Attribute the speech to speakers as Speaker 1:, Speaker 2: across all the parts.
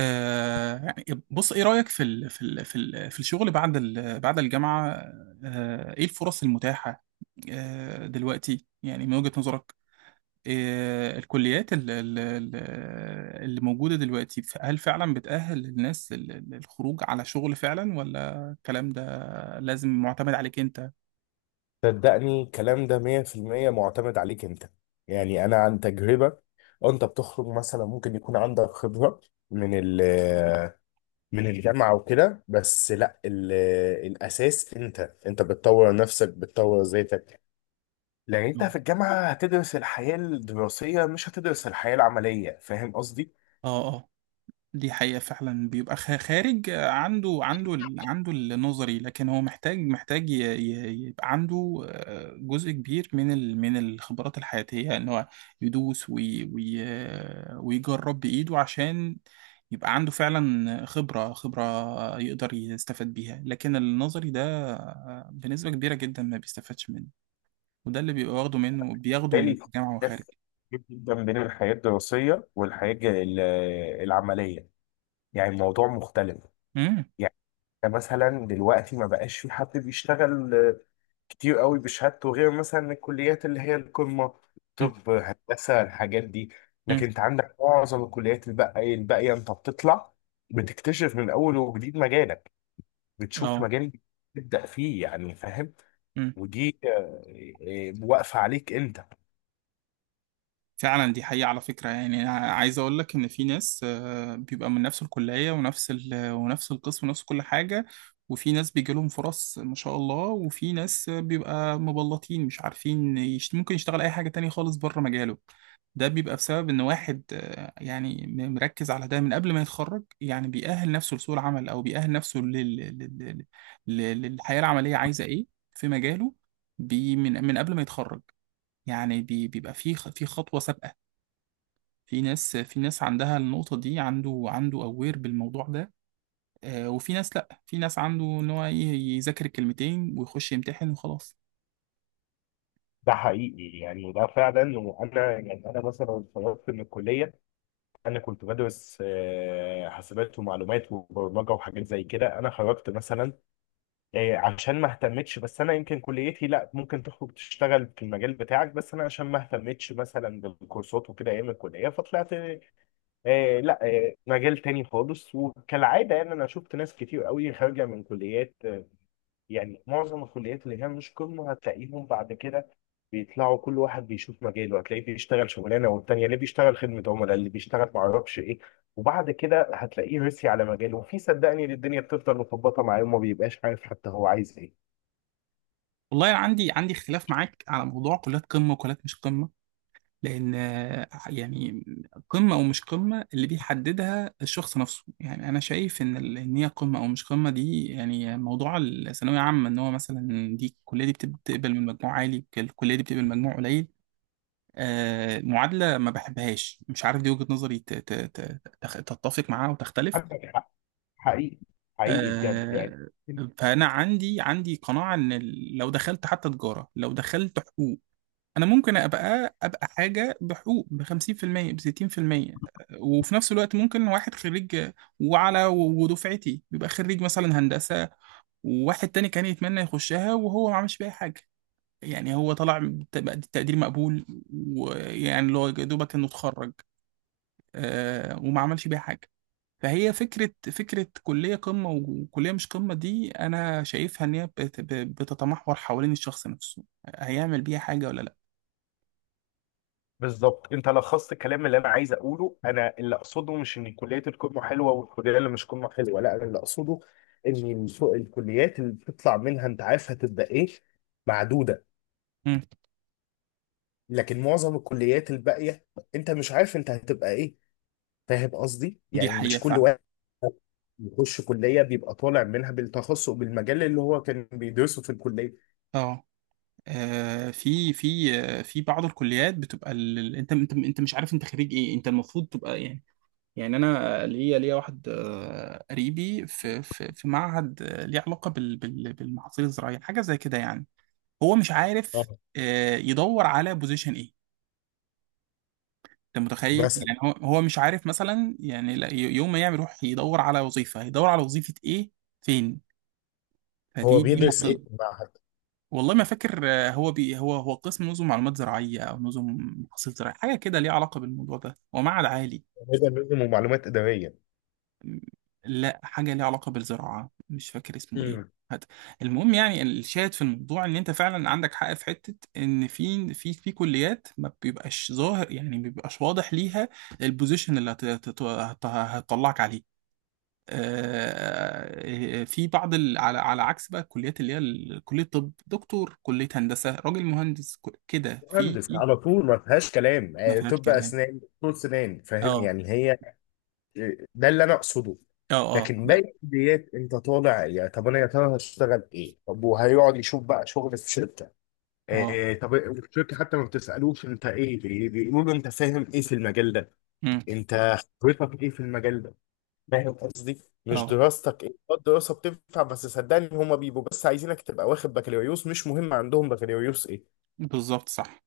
Speaker 1: آه يعني بص، ايه رأيك في الشغل بعد ال بعد الجامعة؟ آه، ايه الفرص المتاحة؟ آه، دلوقتي يعني من وجهة نظرك؟ آه، الكليات اللي موجودة دلوقتي، هل فعلا بتأهل الناس للخروج على شغل فعلا، ولا الكلام ده لازم معتمد عليك انت؟
Speaker 2: صدقني الكلام ده 100% معتمد عليك انت. يعني انا عن تجربة، انت بتخرج مثلا ممكن يكون عندك خبرة من ال من الجامعة وكده، بس لا الاساس انت بتطور نفسك، بتطور ذاتك، لان انت في الجامعة هتدرس الحياة الدراسية، مش هتدرس الحياة العملية. فاهم قصدي؟
Speaker 1: اه، اه. دي حقيقة فعلا، بيبقى خارج عنده النظري، لكن هو محتاج يبقى عنده جزء كبير من الخبرات الحياتية، يعني ان هو يدوس وي وي ويجرب بإيده عشان يبقى عنده فعلا خبرة يقدر يستفاد بيها. لكن النظري ده بنسبة كبيرة جدا ما بيستفادش منه، وده اللي بيبقى واخده منه، بياخده من
Speaker 2: بالتالي في
Speaker 1: الجامعة وخارج.
Speaker 2: اختلاف كبير جدا بين الحياة الدراسية والحياة العملية. يعني الموضوع مختلف.
Speaker 1: امم
Speaker 2: يعني مثلا دلوقتي ما بقاش في حد بيشتغل كتير قوي بشهادته، غير مثلا الكليات اللي هي القمة،
Speaker 1: امم
Speaker 2: طب، هندسة، الحاجات دي.
Speaker 1: امم،
Speaker 2: لكن انت عندك معظم الكليات الباقية، انت بتطلع بتكتشف من اول وجديد مجالك، بتشوف
Speaker 1: اه.
Speaker 2: مجال جديد تبدأ فيه. يعني فاهم؟
Speaker 1: امم.
Speaker 2: ودي واقفة عليك انت.
Speaker 1: فعلا دي حقيقة. على فكرة، يعني أنا عايز أقول لك إن في ناس بيبقى من نفس الكلية ونفس ال ونفس القسم ونفس كل حاجة، وفي ناس بيجي لهم فرص ما شاء الله، وفي ناس بيبقى مبلطين مش عارفين يشت، ممكن يشتغل أي حاجة تانية خالص بره مجاله. ده بيبقى بسبب إن واحد يعني مركز على ده من قبل ما يتخرج، يعني بيأهل نفسه لسوق العمل، أو بيأهل نفسه للحياة العملية عايزة إيه في مجاله، من قبل ما يتخرج، يعني بيبقى في في خطوة سابقة. في ناس عندها النقطة دي، عنده أوير بالموضوع ده، وفي ناس لأ، في ناس عنده إن هو إيه، يذاكر الكلمتين ويخش يمتحن وخلاص.
Speaker 2: ده حقيقي، يعني ده فعلا. وانا يعني انا مثلا اتخرجت من الكلية، انا كنت بدرس حاسبات ومعلومات وبرمجه وحاجات زي كده. انا خرجت مثلا عشان ما اهتمتش. بس انا يمكن كليتي لا، ممكن تخرج تشتغل في المجال بتاعك، بس انا عشان ما اهتمتش مثلا بالكورسات وكده ايام الكليه، فطلعت لا، مجال تاني خالص. وكالعاده يعني انا شفت ناس كتير قوي خارجه من كليات، يعني معظم الكليات اللي هي مش قمة هتلاقيهم بعد كده بيطلعوا، كل واحد بيشوف مجاله، هتلاقيه بيشتغل شغلانه والتانيه اللي بيشتغل خدمه عملاء، اللي بيشتغل ما اعرفش ايه. وبعد كده هتلاقيه رسي على مجاله، وفي صدقني إن الدنيا بتفضل مخبطه معاه، وما بيبقاش عارف حتى هو عايز ايه.
Speaker 1: والله أنا عندي اختلاف معاك على موضوع كليات قمة وكليات مش قمة، لأن يعني قمة أو مش قمة اللي بيحددها الشخص نفسه، يعني أنا شايف إن إن هي قمة أو مش قمة دي، يعني موضوع الثانوية عامة إن هو مثلا دي الكلية دي بتقبل من مجموع عالي، الكلية دي بتقبل مجموع قليل، معادلة ما بحبهاش، مش عارف، دي وجهة نظري تتفق معاها وتختلف.
Speaker 2: عندك حق، حقيقي، حقيقي بجد يعني.
Speaker 1: آه، فأنا عندي قناعة إن لو دخلت حتى تجارة، لو دخلت حقوق، أنا ممكن أبقى حاجة بحقوق ب 50% ب 60%، وفي نفس الوقت ممكن واحد خريج، وعلى ودفعتي بيبقى خريج مثلا هندسة، وواحد تاني كان يتمنى يخشها وهو ما عملش بيها حاجة، يعني هو طلع بتقدير مقبول، ويعني اللي هو يا دوبك انه اتخرج، وما عملش بيها حاجه. فهي فكره كليه قمه وكليه مش قمه دي، انا شايفها ان هي بتتمحور حوالين الشخص نفسه، هيعمل بيها حاجه ولا لا.
Speaker 2: بالظبط، انت لخصت الكلام اللي انا عايز اقوله. انا اللي اقصده مش ان كليات القمه حلوه والكليه اللي مش قمه حلوه، لا انا اللي اقصده ان الكليات اللي بتطلع منها انت عارف هتبقى ايه، معدوده.
Speaker 1: مم.
Speaker 2: لكن معظم الكليات الباقيه انت مش عارف انت هتبقى ايه. فاهم قصدي؟
Speaker 1: دي
Speaker 2: يعني مش
Speaker 1: حقيقه
Speaker 2: كل
Speaker 1: فعلا.
Speaker 2: واحد يخش كليه بيبقى طالع منها بالتخصص بالمجال اللي هو كان بيدرسه في الكليه.
Speaker 1: اه، في بعض الكليات بتبقى انت انت مش عارف انت خريج ايه، انت المفروض تبقى يعني، يعني انا ليا واحد قريبي في معهد ليه علاقه بالمحاصيل الزراعيه حاجه زي كده، يعني هو مش عارف
Speaker 2: اه،
Speaker 1: يدور على بوزيشن ايه. انت متخيل؟
Speaker 2: مثلا.
Speaker 1: يعني هو مش عارف مثلا، يعني يوم ما يعمل يروح يدور على وظيفه، هيدور على وظيفه ايه، فين؟
Speaker 2: هو
Speaker 1: دي
Speaker 2: بيدرس ايه
Speaker 1: معضله.
Speaker 2: في المعهد؟
Speaker 1: والله ما فاكر، آه، هو بي هو هو قسم نظم معلومات زراعيه، او نظم محاصيل زراعيه حاجه كده ليها علاقه بالموضوع ده، هو معهد عالي.
Speaker 2: هو بيدرس نظم ومعلومات اداريه.
Speaker 1: م- لا، حاجه ليها علاقه بالزراعه، مش فاكر اسمه ايه. هات. المهم، يعني الشاهد في الموضوع ان انت فعلا عندك حق في حته، ان في كليات ما بيبقاش ظاهر، يعني ما بيبقاش واضح ليها البوزيشن اللي هتطلعك عليه، في بعض ال، على على عكس بقى الكليات اللي هي كلية طب دكتور، كلية هندسة راجل مهندس، كده
Speaker 2: مهندس على طول، ما فيهاش كلام.
Speaker 1: ما فيهاش
Speaker 2: طب
Speaker 1: كلام.
Speaker 2: اسنان دكتور سنان. فاهم
Speaker 1: اه،
Speaker 2: يعني؟ هي ده اللي انا اقصده.
Speaker 1: اه، اه،
Speaker 2: لكن
Speaker 1: لا،
Speaker 2: باقي الكليات انت طالع، يا طب انا يا ترى هشتغل ايه؟ طب وهيقعد يشوف بقى شغل في شركه.
Speaker 1: اه.
Speaker 2: آه، طب الشركه حتى ما بتسالوش انت ايه، بيقولوا له انت فاهم ايه في المجال ده.
Speaker 1: امم.
Speaker 2: انت خبرتك ايه في المجال ده؟ فاهم قصدي؟ مش
Speaker 1: اه،
Speaker 2: دراستك ايه، الدراسه بتنفع، بس صدقني هما بيبقوا بس عايزينك تبقى واخد بكالوريوس، مش مهم عندهم بكالوريوس ايه.
Speaker 1: بالظبط، صح.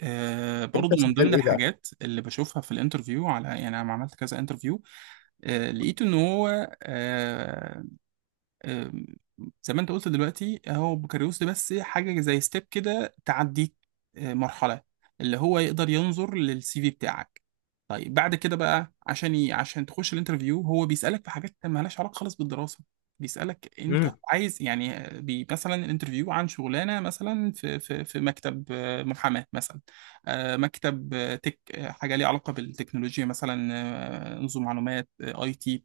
Speaker 1: آه،
Speaker 2: انت
Speaker 1: برضو من ضمن
Speaker 2: شغال ايه بقى؟
Speaker 1: الحاجات اللي بشوفها في الانترفيو، على يعني انا عملت كذا انترفيو. آه، لقيت ان هو آه، أم، زي ما انت قلت دلوقتي، هو بوكاريوس ده بس حاجة زي ستيب كده تعديك أه، مرحلة اللي هو يقدر ينظر للسي في بتاعك. طيب بعد كده بقى عشان عشان تخش الانترفيو، هو بيسألك في حاجات مالهاش علاقة خالص بالدراسة. بيسألك انت عايز، يعني مثلا الانترفيو عن شغلانة مثلا في مكتب محاماة مثلا، مكتب أه، تك أه، حاجة ليها علاقة بالتكنولوجيا مثلا، نظم معلومات اي تي.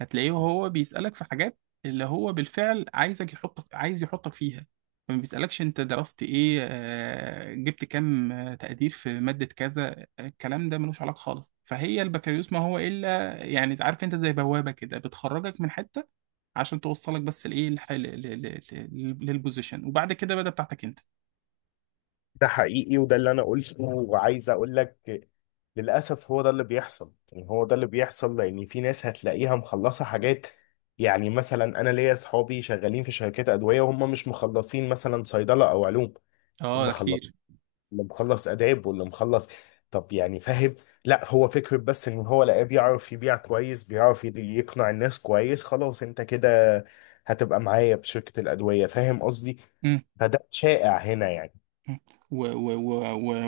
Speaker 1: هتلاقيه هو بيسألك في حاجات اللي هو بالفعل عايزك يحطك، عايز يحطك فيها، ما بيسألكش انت درست ايه، جبت كام، تقدير في مادة كذا، الكلام ده ملوش علاقة خالص. فهي البكالوريوس ما هو الا يعني، عارف، انت زي بوابة كده بتخرجك من حتة عشان توصلك بس لايه للبوزيشن، وبعد كده بدأ بتاعتك انت.
Speaker 2: ده حقيقي، وده اللي انا قلته وعايز اقول لك. للاسف هو ده اللي بيحصل. يعني هو ده اللي بيحصل لان في ناس هتلاقيها مخلصه حاجات، يعني مثلا انا ليا اصحابي شغالين في شركات ادويه وهم مش مخلصين مثلا صيدله او علوم.
Speaker 1: اه، ده
Speaker 2: مخلص،
Speaker 1: كتير.
Speaker 2: اللي مخلص اداب، واللي مخلص طب يعني، فاهم؟ لا هو فكره بس ان هو لقاه بيعرف يبيع كويس، بيعرف يقنع الناس كويس، خلاص انت كده هتبقى معايا في شركه الادويه. فاهم قصدي؟ فده شائع هنا يعني.
Speaker 1: مم. و- و- و- و-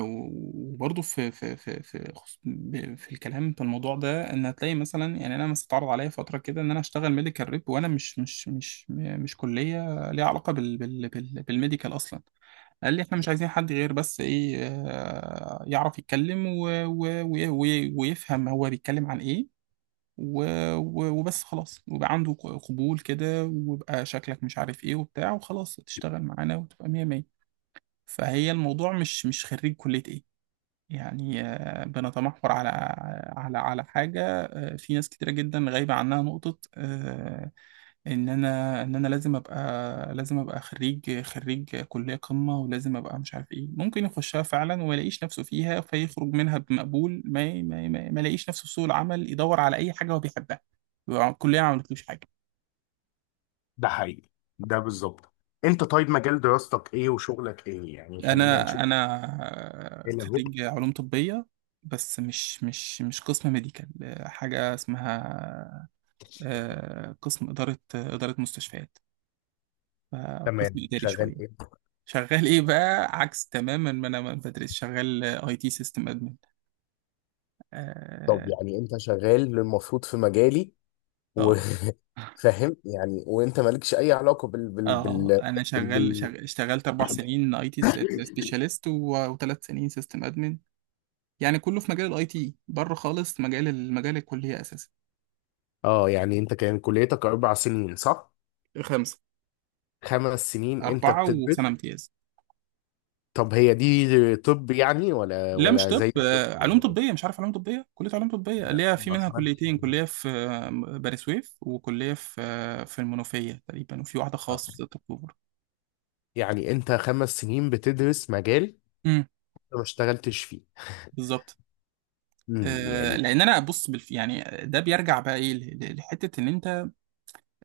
Speaker 1: وبرضه في الكلام في الموضوع ده، ان هتلاقي مثلا، يعني انا مثلا اتعرض عليا فتره كده ان انا اشتغل ميديكال ريب، وانا مش كليه ليها علاقه بالميديكال اصلا. قال لي احنا مش عايزين حد غير بس ايه، يعرف يتكلم و ويفهم هو بيتكلم عن ايه، و و وبس خلاص، ويبقى عنده قبول كده، ويبقى شكلك مش عارف ايه وبتاع، وخلاص تشتغل معانا وتبقى مية مية. فهي الموضوع مش خريج كلية ايه، يعني بنتمحور على على حاجة، في ناس كتيرة جدا غايبة عنها نقطة، ان انا لازم ابقى، لازم ابقى خريج كلية قمة، ولازم ابقى مش عارف ايه، ممكن يخشها فعلا وما يلاقيش نفسه فيها، فيخرج منها بمقبول ما يلاقيش نفسه في سوق العمل، يدور على اي حاجة هو بيحبها، يبقى الكلية ما عملتلوش حاجة.
Speaker 2: ده حقيقي، ده بالظبط. انت طيب مجال دراستك ايه وشغلك ايه؟ يعني خلينا
Speaker 1: انا
Speaker 2: نشوف. ايه اللي هو؟
Speaker 1: خريج علوم طبيه، بس مش قسم ميديكال، حاجه اسمها قسم اداره مستشفيات، قسم
Speaker 2: تمام.
Speaker 1: اداري
Speaker 2: شغال
Speaker 1: شويه.
Speaker 2: ايه؟
Speaker 1: شغال ايه بقى؟ عكس تماما ما انا ما بدرس، شغال اي تي سيستم ادمن.
Speaker 2: طب
Speaker 1: اه،
Speaker 2: يعني انت شغال المفروض في مجالي
Speaker 1: اه.
Speaker 2: وفاهم. يعني وانت مالكش اي علاقه بال بال بال,
Speaker 1: آه، انا
Speaker 2: بال,
Speaker 1: شغال,
Speaker 2: بال...
Speaker 1: شغال اشتغلت اربع سنين اي تي سبيشاليست، وثلاث سنين سيستم ادمن، يعني كله في مجال الاي تي، بره خالص مجال الكليه اساسا.
Speaker 2: اه يعني انت كان كليتك 4 سنين، صح؟
Speaker 1: خمسة.
Speaker 2: 5 سنين انت
Speaker 1: أربعة
Speaker 2: بتدرس؟
Speaker 1: وسنة امتياز.
Speaker 2: طب هي دي طب يعني؟ ولا
Speaker 1: لا، مش
Speaker 2: ولا
Speaker 1: طب،
Speaker 2: زي الطب
Speaker 1: علوم
Speaker 2: ولا ايه؟
Speaker 1: طبية، مش عارف، علوم طبية، كلية علوم طبية اللي
Speaker 2: لا،
Speaker 1: هي في
Speaker 2: ما
Speaker 1: منها
Speaker 2: اسمعش
Speaker 1: كليتين،
Speaker 2: عنه.
Speaker 1: كلية في بني سويف، وكلية في في المنوفية تقريبا، وفي واحدة
Speaker 2: آه.
Speaker 1: خاص في 6 أكتوبر.
Speaker 2: يعني انت 5 سنين بتدرس مجال
Speaker 1: امم،
Speaker 2: انت ما اشتغلتش فيه.
Speaker 1: بالظبط.
Speaker 2: امم، يعني
Speaker 1: لأن أنا بص يعني ده بيرجع بقى إيه لحتة إن أنت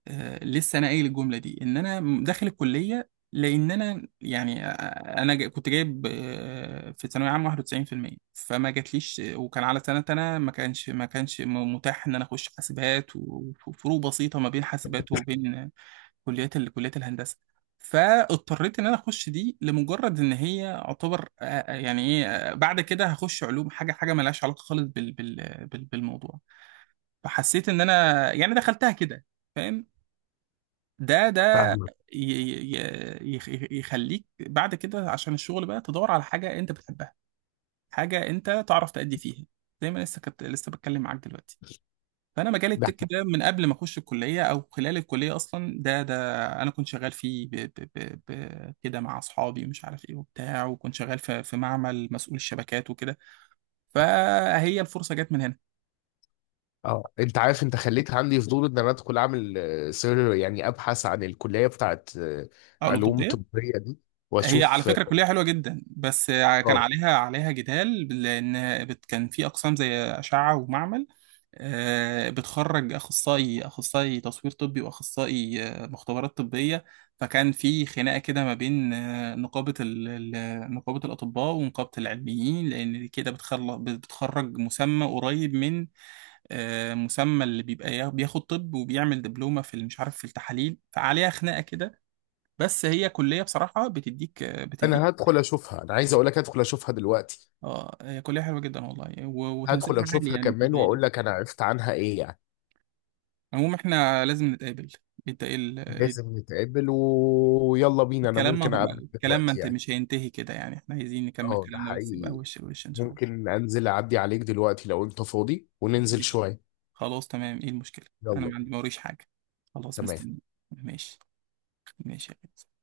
Speaker 1: لسه انا قايل الجمله دي، ان انا داخل الكليه لان انا يعني، كنت جايب في ثانويه عامه 91%، فما جاتليش وكان على سنه انا ما كانش ما كانش م- متاح ان انا اخش حاسبات، وفروق بسيطه ما بين حاسبات وبين كليات الهندسه. فاضطريت ان انا اخش دي لمجرد ان هي اعتبر آه، آه، يعني ايه آه، بعد كده هخش علوم، حاجه مالهاش علاقه خالص بالموضوع. فحسيت ان انا يعني دخلتها كده، فاهم؟ ده ده
Speaker 2: فاهمك
Speaker 1: ي- ي- يخ- يخليك بعد كده عشان الشغل بقى، تدور على حاجة انت بتحبها، حاجة انت تعرف تأدي فيها، زي ما لسه كنت لسه بتكلم معاك دلوقتي. فانا مجال
Speaker 2: ده.
Speaker 1: التك ده من قبل ما اخش الكلية، او خلال الكلية اصلا، ده ده انا كنت شغال فيه ب ب ب ب كده مع اصحابي، ومش عارف ايه وبتاع، وكنت شغال في في معمل مسؤول الشبكات وكده. فهي الفرصة جت من هنا.
Speaker 2: اه، انت عارف انت خليت عندي فضول ان انا ادخل اعمل سير، يعني ابحث عن الكليه بتاعت
Speaker 1: او
Speaker 2: علوم
Speaker 1: القبطية.
Speaker 2: طبيه دي،
Speaker 1: هي على
Speaker 2: واشوف.
Speaker 1: فكرة كلية حلوة جدا، بس كان
Speaker 2: اه،
Speaker 1: عليها جدال، لأن كان في أقسام زي أشعة ومعمل، بتخرج أخصائي تصوير طبي، وأخصائي مختبرات طبية. فكان في خناقة كده ما بين نقابة الأطباء ونقابة العلميين، لأن كده بتخلص بتخرج مسمى قريب من مسمى اللي بيبقى بياخد طب، وبيعمل دبلومة في مش عارف في التحاليل، فعليها خناقة كده. بس هي كلية بصراحة بتديك.
Speaker 2: انا هدخل اشوفها، انا عايز اقول لك هدخل اشوفها دلوقتي.
Speaker 1: اه، هي كلية حلوة جدا والله،
Speaker 2: هدخل
Speaker 1: وتنسيقنا عالي
Speaker 2: اشوفها
Speaker 1: يعني مش
Speaker 2: كمان
Speaker 1: قليل.
Speaker 2: واقول لك انا عرفت عنها ايه يعني.
Speaker 1: المهم احنا لازم نتقابل. انت إيه إيه
Speaker 2: لازم نتقابل، ويلا بينا. انا
Speaker 1: الكلام؟
Speaker 2: ممكن
Speaker 1: ما
Speaker 2: اقابلك
Speaker 1: الكلام ما
Speaker 2: دلوقتي
Speaker 1: انت
Speaker 2: يعني.
Speaker 1: مش هينتهي كده يعني، احنا عايزين نكمل
Speaker 2: اه ده
Speaker 1: كلامنا، بس يبقى
Speaker 2: حقيقي.
Speaker 1: وش لوش ان شاء الله.
Speaker 2: ممكن انزل اعدي عليك دلوقتي لو انت فاضي وننزل
Speaker 1: ماشي،
Speaker 2: شويه.
Speaker 1: خلاص، تمام، ايه المشكلة، انا
Speaker 2: يلا
Speaker 1: ما
Speaker 2: بينا.
Speaker 1: عندي موريش حاجة، خلاص
Speaker 2: تمام
Speaker 1: مستني. ماشي. ماشي يا بنت.